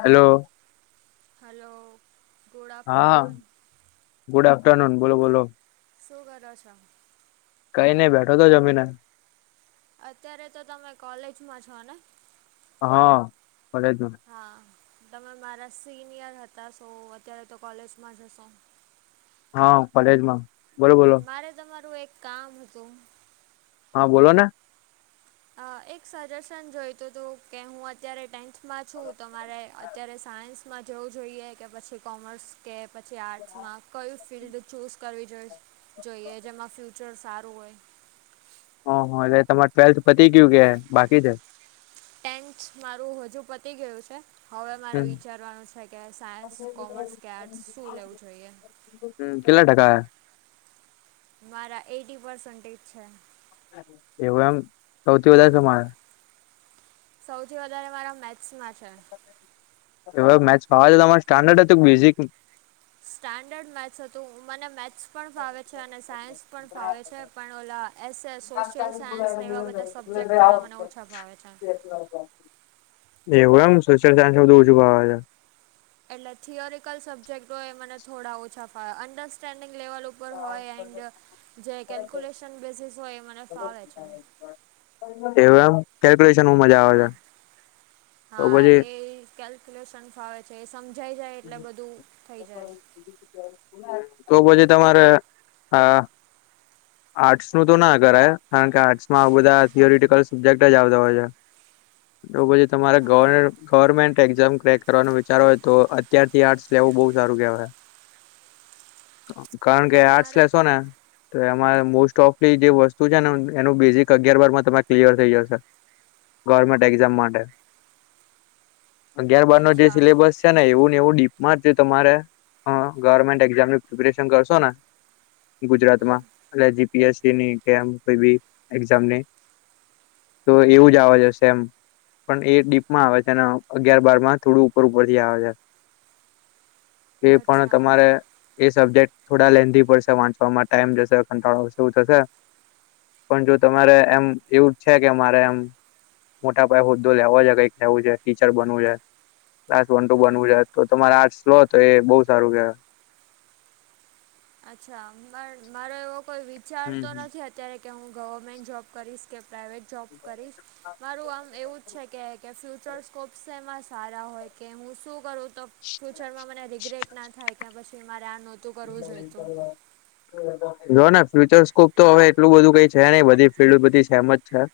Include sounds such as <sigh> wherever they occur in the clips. Hello હાલો હા good afternoon બોલો બોલો શું કરો છો? કઈ નહી બેઠો તો જમીને અત્યારે તો તમે કોલેજમાં છો ને હા કોલેજમાં હા તમે મારા સિનિયર હતા શો અત્યારે તો કોલેજમાં જ હશો હા કોલેજ માં બોરોબર મારે તમારું એક કામ હતું હા બોલો ને એક સજેશન જોઈતું હતું કે હું અત્યારે ટેન્થમાં છું તો મારે અત્યારે સાયન્સમાં જવું જોઈએ કે પછી કોમર્સ કે પછી આર્ટ્સમાં કયું ફિલ્ડ ચૂઝ કરવી જોઈ જોઈએ જેમાં ફ્યુચર સારું હોય. ઓહ એટલે તમારે ટ્વેલ્થ પતિ ગયું કે બાકી છે? ટેન્ટ મારું હજુ પતી ગયું છે. હવે મારે હમ વિચારવાનું છે કે સાયન્સ કોમર્સ કે આર્ટ્સ શું લેવું જોઈએ. હમ કેટલા ટકા આયા મારા એટી પસેન્ટેજ છે. એવું એમ સૌથી હા વધારે સેમાં આવ્યા? સૌથી વધારે મારા મેથ્સમાં છે. એવુ મેથ્સ ફાવે છે તમારે સ્ટાન્ડર્ડ હતું ક બેઝિકનું સ્ટન્ડર્ડ મેથ્સ હતું મને મેથ્સ પણ ફાવે છે અને સાયન્સ પણ ફાવે છે પણ ઓલા એસ એ સોશિયલ સાયન્સને એવા બધા સબ્જેક્ટ. થોડા મને ઓછા ભાવે છે. <inaudible> એવું એમ સોશિયલ સાયન્સમાં વધુ ફાવે છે એટલે થીયરિકલ સબ્જેક્ટ હોય એ મને થોડા ઓછા ફાવે અંડરસ્ટેન્ડિંગ લેવલ ઉ હોય એન્ડ જે કેલ્ક્યુલેશન બેસીસ હોય એ મને ફાવે છે. એ એમ કેલ્ક્યુલેશન મજા આવે હા છે તો પછી. કેલ્ક્યુલેશન્ ફાવે છે એ સમજાઈ જાય એટલે બધું થઈ જાય. તો પછી તમારે આ આર્ટ્સ નું તો ના કરાય કારણ કે આર્ટ્સ માં બધા થથીયોરટિકલ સબ્જેક્ટ જ આવતા હોય છે. તો પછી તમારા ગવર્નર. હા ગવર્મેન્ટ એક્ઝામ ક્રેક કરવાનો વિચારો હોય તો અત્યારથી આર્ટ્સ લેવું બહુ સારું કહેવાય. કારણ કે આર્ટસ મારા લેેશો ને મારે મોસ્ટ ઓફ લી જે વસ્તુ છે ને એનું બેઝિક અગિયાર બમાં તમે ક્લિયર થઈ જશે. ગવર્મેન્ટ એક્ઝામ માટે અગ્યાર બારનો જે અચ્છા સિલેબસ ને એવું ને એવું ડીપમાં જ જે તમારે ગવર્મેન્ટ એઝામની પ્રિપેરેશન કરશો ને. હમ ગુજરાતમાં એટ જીપીએસસી ની કેમ કોઈ બી એક્ઝામની. તો એવું જ આવે છે સેમ પણ એ ડીપ માં આવે છે અને અગિયાર બાર માં થોડું ઉપર ઉપર થી આવે છે. <inaudible> એ પણ તમારે એ સબ્જેક્ટ થોડા લેન્ધી પડશે વાંચવામાં ટાઈમ જશે. કવું થશે પણ જો તમારે એમ એવું છે કે મારે એમ મોટા પાયે હોદ્દો લેવો છે કઈક લેવું છે ટીચર બવું જો છે. ક્લાસ વન ટુ હા બનવું છે તો તમારે આર્ટસ લો તો એ બહ સારું કેહેવાય. અચ્છા પણ મારો એવો કોઈ વિચાર તો હમ નથી અત્યારે કે હું ગવર્મેન્ટ જોબ કરીશ. કે પ્રઇવેટ જોબ જો કરીશ મારું આમ એવું જ છે કે ફ્યુચર સ્કોપ સેમા સારા હોય કે હું શું કરું તો ફ્યુચરમાં મને રિગ્રેટ ના થાય કે પછી મારે આ નહોતું તું કરવું જોઈએ તો. જો ને ફ્યુચર સ્કોપ તો હવે એટલું બધું કઈ છે નહી બધી ફિલ્ડ બધી ફેમ જ છે.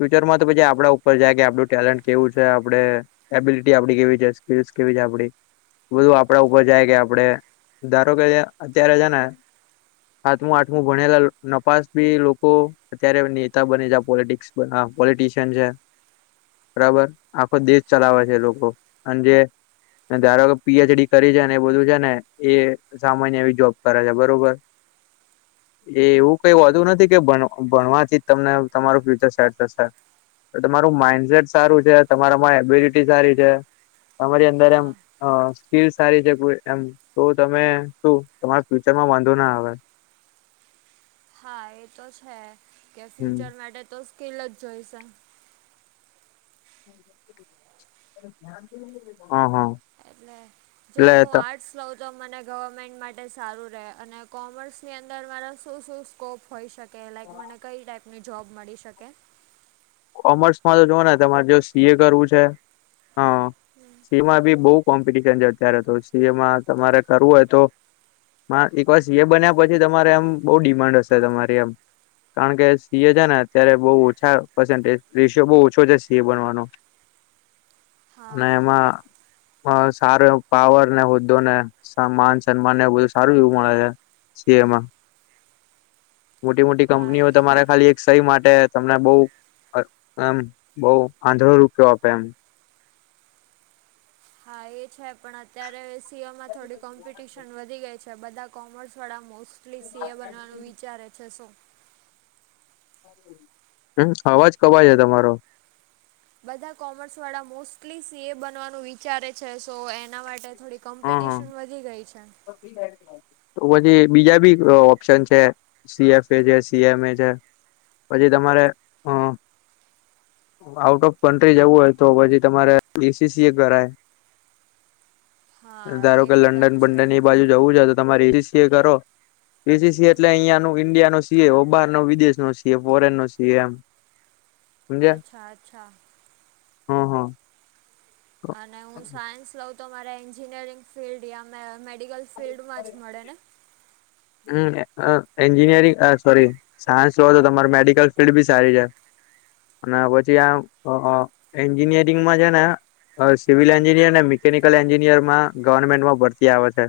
ફ્યુચર માં તો પછી આપડા ઉપર જાય કે આપડું ટેલેન્ટ કેવું છે આપડે એબિલિટી આપડી કેવી છે સ્પસ કેવી છે આપડી બધું આપડા ઉપર જાય કે આપડે ધારો કે અત્યારે છેને હાથમું આઠમું ભણેલા નપાસ બી લોકો અત્યારે નેતા બને જ પોલટસ પોલિટશિયન છે બરાબર. આખો દેશ હા ચલાવે છે લોકો. અન જે ધારો કે પી એચ ડી કરી છે ને એ બધું છે ને. એ સામાન્ય એવી જોબ કરે છે બરોબર. એ એવું કઈ હોતું નથી કે ભણ ભણવાથી જ તમને તમારું ફ્યુચર સેટ થશે. તમારું માઈન્ડસેટ સારું છે તમારામાં એબિલિટી સારી છે તમારી અંદર એમ હા અ સ્કીલ સારી છે કોઈક એમ તો તમે શું તમારા ફ્યુચર માં વાંધો ના આવે હા એ તો છે કે હમ ફ્યુચર માટે તો સ્કીલ જ જોઈશે. હા હા. એટલે જો હું આ એટલે ર્ટસ લઉ તો મને ગવર્મેન્ટ માટે સારું રહે અને કોમર્સની અંદર મારા શું શું સ્કોપ હોઈ શકે લાઈક મને કઈ ટાઈપની જોબ મળી શકે કોમર્સમાં તો જોવા ને તમારે જો સી એ કરવું છે હ એમાં બી બઉ કોમ્પિટશન છે અત્યારે તો સી એમાં તમારે કરવું હોય તો એક વાર સી એ બન્યા પછી તમારે એમ બહુ ડિમાન્ડ હશે તમારી એમ કારણ કે સિ એ છે ને અત્યારે બો ઓછા <unintelligible> રેષિયો બો ઓછો છે સી એ બનવાનો ને હા એમાં હ સારો એવો પાવર ને હોદ્દો ને માન સન્માન ને એવુ બધું સારું એવું મળે છે. સી એ માં મોટી મોટી હા કંપનીઓ એ- તમારા ખાલી સહી માટે તમને બહું એમ બહું આંધળો રૂપિયો આપે એમ. હા એ છે પણ અત્યારે સીઓમાં થોડી કોમ્પિટિશન વધી ગઈ છે બધા કોમર્સ વાળા મોસ્ટલી સી એ બનવાનું વિચારે છે શો હમ અવાજ કપાય છે તમારો બધા કોમર્સ વાળા મોસ્ટલી સી એ બનવાનું વિચારે છે સો એના માટે થોડી હા હા કોમ્પિટિશન વધી ગઈ છે. તો પછી બીજા બી ઓપ્શન છે. સીએફ એ છે સીએમ એ છે પછી તમારે અ આઉટ ઓફ કન્ટ્રી જવું હોય તો પછી તમારે એસીસી એ કરાય. હા ધારો એ કે બધા લંડન જ છે બંડન એ બાજુ વું તમાસીસી કરો પસીસી એટલે અહિયાયાનું ઇન્ડિયા સી એ બહાર નો વિદેશ નો છીએ ફોરેન નો સી એમ. સમજ્યા અચ્છા અચ્છા. હા હા. અને હું સાયન્સ લઉં તો મારે એન્જિનિયરિંગ ફિલ્ડ મે મેડિકલ ફિલ્ડમાં જ મળે ને? હમ એન્જનીરીંગ આ સોરી સાયન્સ જો તો તમારે મેડિકલ ફિલ્ડ બી સારી છે. અને પછી આ એન્જિનિયરિંગમાં છે ને સિવિલ એન્જિનિયર અને મિકેનિકલ એન્જિનિયરમાં ગવર્મેન્ટમાં ભરતી આવે છે.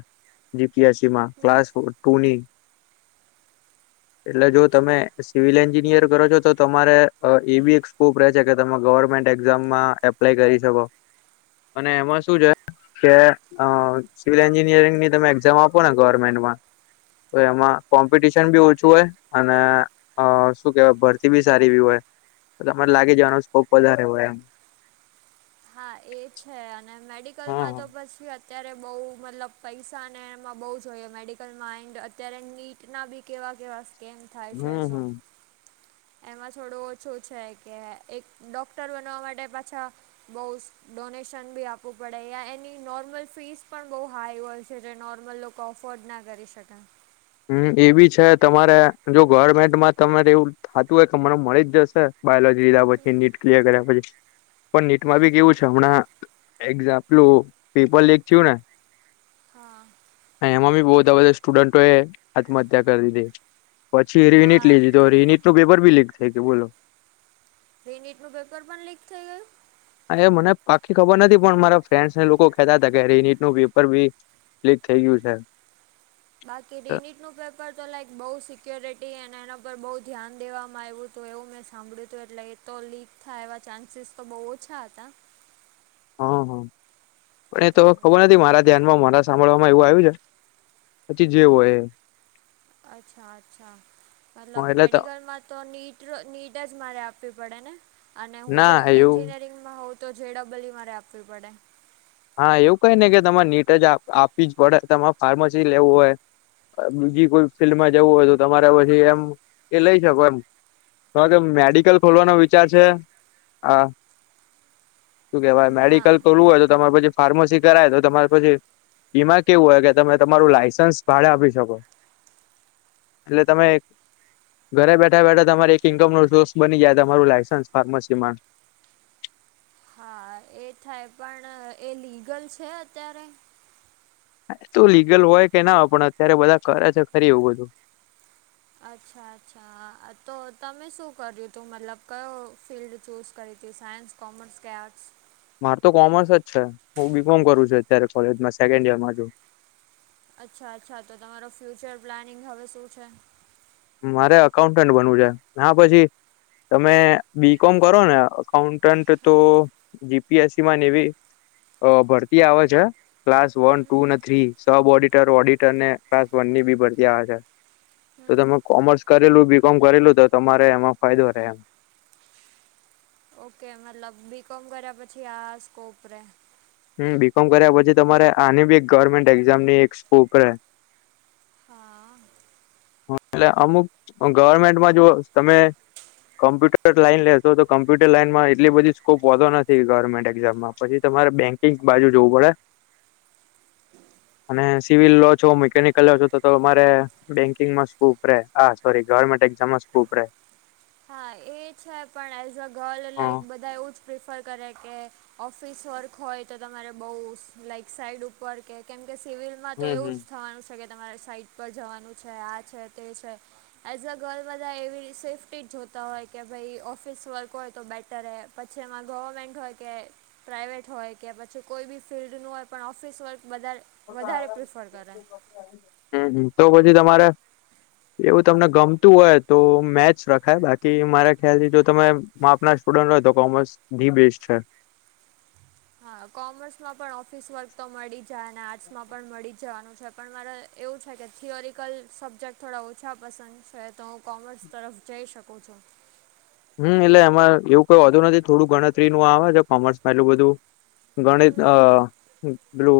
જીપીએસસીમાં ક્લાસ ટુની એટલે જો અચ્છા તમે સિવિલ એન્જિનિયર કરો છો તો તમારે એવી એક સ્કોપ રહે છે કે તમે ગવર્મેન્ટ એક્ઝામમાં અપ્લાય કરી શકો અને એમાં શું છે કે અ હા. સિવિલ એન્જિનિયરિંગ ની તમે એક્ઝામ આપોને ગવર્મેન્ટમાં તો એમાં કોમ્પિટશન બી ઓછું હોય અને અ શું કેવાય ભરતી બી સારી બી હોય તમારે લાગી જવાનો સ્કોપ વધારે હોય એમ. હા એ છે અને હમ મેડિકલમાં તો પછી અત્યારે બહુ મતલબ પૈસાને એમાં બહુ જોઈએ મેડિકલમાં આઇન્ડ અત્યારે નીટ કેટના બી કેવા કેવા સ્કેમ થાય હમ છે હમ શો હમ એમાં થોડું ઓછું છે કે એક ડોક્ટર બનવા માટે પાછા બહ ડોનેશન બી આપવું પડે એની નોર્મલ ફીસ પણ બહુ હાઈ હોય છે જે નોર્મલ લોકો કો અફોર્ડ ના કરી શકે હમ એ બી છે તમારે જો ગવર્મેન્ટ માં તમારે એવું થતું હોય કે મને મળી જ જશે બાયોલોજી લીધા પછી, નીટ ક્લિયર કર્યા પછી, પણ નીટમાં હા બી કેવું છે હમણાં એક્ઝામ્પલું પેપર લીક થયું ને? હા. એમાં બી બઉ વધા બધા સ્ટુડન્ટો એ આત્મહત્યા કર દીધી. પછી રિનીટ હા લીધી તો રિનીટનું પેપર બી લીક થઈ ગયુ બોલો. રિનીટનું પેપર પણ લીક થઈ ગયું? અને મને પાકી ખબર નથી, પણ મારા ફ્રેન્ડ્સને લોકો કહેતા હતા કે, રિનીટનું પેપર બી લીક થઈ ગયું છે. બાકી રિનીટનું પેપર તો લાઈક બઉ સિક્યોરિટી અને એના પર બઉ ધ્યાન દેવામાં આયવું તો એવું મેં સાંભળ્યું તું, એટલે એ તો લીક થાય એવા ચાન્સીસ તો બઉ ઓછા હતા. હમ, હમ, પણ એ તો એટલે ખબર નથી, મારા ધ્યાનમાં મારા સાંભળવામાં એવું આયું છે, પછી જેવ હોય એ. અચ્છા, અચ્છા, એ મતલબ એટલે મેડિકલમાં તો નીટ ટ્ર નીટ જ મારે આપવી પડે ને, અને હું જે ના એવું એન્જિનિયરિંગમાં હોઉં તો ઝેડબલયુ મારે આપવી પડે. હા, એવું કઈ ને કે તમારે નીટ જ આ-આપવી જ પડે. તમાર ફાર્મસી લેવું હોય અ બીજી કોઈ ફિલ્ડમાં જવું હોય તો તમારે પછી એમ, એ લઈ શકો એમ. તો જો કે મેડિકલ ખોલવાનો વિચાર છે, આ <inaudible> શું કેહેવાય, ના મેડિકલ કરવું હોય તો તમારે પછી ફાર્મસી કરાય, તો તમાર પછી એમા કેવું હોય કે તમે તમારું લાયસન્સ ભાડે આપી શકો. એટલે તમે ઘરે બેઠા-બેઠા તમાર એક ઇન્કમનો સોર્સ બની જાય, તમારું લાયસન્સ ફાર્મસીમાં. હા, એ થાય પણ એ લીગલ છે, અત્યારે? તો લીગલ હોય કે ના હોય પણ અત્યારે બધા કરે છે, ખરી એવું બધું. અચ્છા, અચ્છા તો તમે શું કર્યું તું? મતલબ કયો ફિલ્ડ ચૂઝ કરી હતી, સાયન્સ કોમર્સ કે આર્ટ્સ? માર તો કોમર્સ જ છે. હું બીકોમ કરું છું અત્યારે કોલેજમાં સેકન્ડ યરમાં છું. અચ્છા, અચ્છા તો તમારો ફ્યુચર પ્લાનિંગ હવે શું છે? મારે અકાઉટન્ટ બનવું છે. ના, પછી તમે બીકોમ કરો ને અકાઉટન્ટ તો હા જીપીએસસીમાં નેવી અ ભરતી આવે છ. ક્લાસ વન, ટુ હમ ને થ્રી, સબ ઓડિટર ઓડિટરને ક્લાસ વનની બી ભરતી આવે છે. તો હમ તમે કોમર્સ કરેલું, બીકોમ કરેલું, તો તમારે એમાં ફાયદો રે એમ. ઓકે, મતલબ બીકોમ કર્યા પછી આ સ્કોપ રે. હમ, બીકોમ કર્યા પછી તમારે આની બી એક ગવર્મેન્ટ એક્ઝામની એક સ્કોપ રે. હા. એટલે અમુક ગવર્મેન્ટમાં જો તમે કોમ્પ્યુટર લાઈન લેશો, તો કોમ્પ્યુટર લાઈનમાં એટલી બધી સ્કોપ હોતો નથી ગવર્મેન્ટ એક્ઝામમાં. પછી તમારે બેંકિંગસ બાજુ જોવું પડે <inaudible> અને સિવિલ લો છો, મેકેનિકલ લો છો, તો તો તમારે બેંકિંગમાં સ્કૂપ રે, આ સોરી ગવર્મેન્ટ એક્ઝામમાં સ્કૂપ રે. હા, એ છે પણ એઝ અ ગર્લ હા લાઈક બધા એવું જ પ્રિફર કરે કે, ઓફિસ વર્ક હોય તો તમારે બઉ લાઈક સાઈડ ઉપર કે કેમ કે સિવિલમાં તો હમ એવું હમ જ થવાનું છે કે, તમારે સાઈટ પર જવાનું છે, આ છે, તે છે. એઝ અ ગર્લ બધા એવી સેફ્ટી જો તા હોય કે ભઈ ઓફિસ વર્ક હોય તો બેટર રે, પછી એમાં ગવર્મેન્ટ હોય કે પ્રાઇવેટ હોય કે પછી કોઈ બી ફિલ્ડનું હોય પણ ઓફિસ વર્ક બધાર હમ, હમ, તો પછી તમારે એવું તમને ગમતું હોય તો મેથ્સ રખાય, બાકી મારા ખ્યાલથી તો તમે માપના સ્ટુડન્ટ હોય તો કોમર્સ બી બેસ્ટ છે. હા કોમર્સમાં પણ ઓફિસ વર્ક તો મળી જાય. આર્ટસ માં પણ મળી જવાનું છે. પણ મારે એવું છે કે થિયોરિકલ કરી સબ્જેક્ટ થોડા ઓછા પસંદ છે તો હું કોમર્સ તરફ જઈ શકો છું. હમ એટલે એમાં એવું કઈ વધુ નથી થોડું ગણતરી નું આવે છે કોમર્સમાં એલું બધું. ગણિત અ બલુ.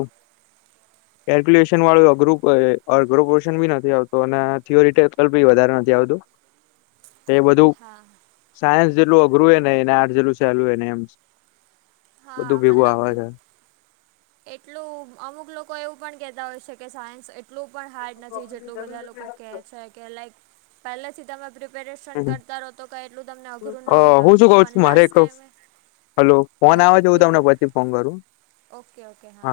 <inaudible> કેલ્ક્યુલેશન વાળું અઘરું પડે અઘરું પોશન ભી નથી આવતો અને થિરીટેપી વધારે નથી આવતું. <inaudible> એ બધું. હા. સાયન્સ જેટલું અઘરું નહ એ આર્ટ જેટલું સેલુ એને એમ હા બધું ભેગું મતલબ આવે છે. એટલું અમુક લોકો એવું પણ કેહેતા હોય છે. કે સાયન્સ એટલું પણ હાર્ડ નથી. જેટલું બધા લોકો કે છે કે લાઈક પહેલાથી તમે પિપ્રેશન કરતા રહોતો કઈ એટલું તમને અઘરું અ નથી હું શું લાગતું. કઉ પણ છું મારે લાસ્ટ એક ટાઈમે. હલો ફોન આવે છે હું ઓકે તમને ઓકે પછી ફોન કરું. ઓકે ઓકે હા.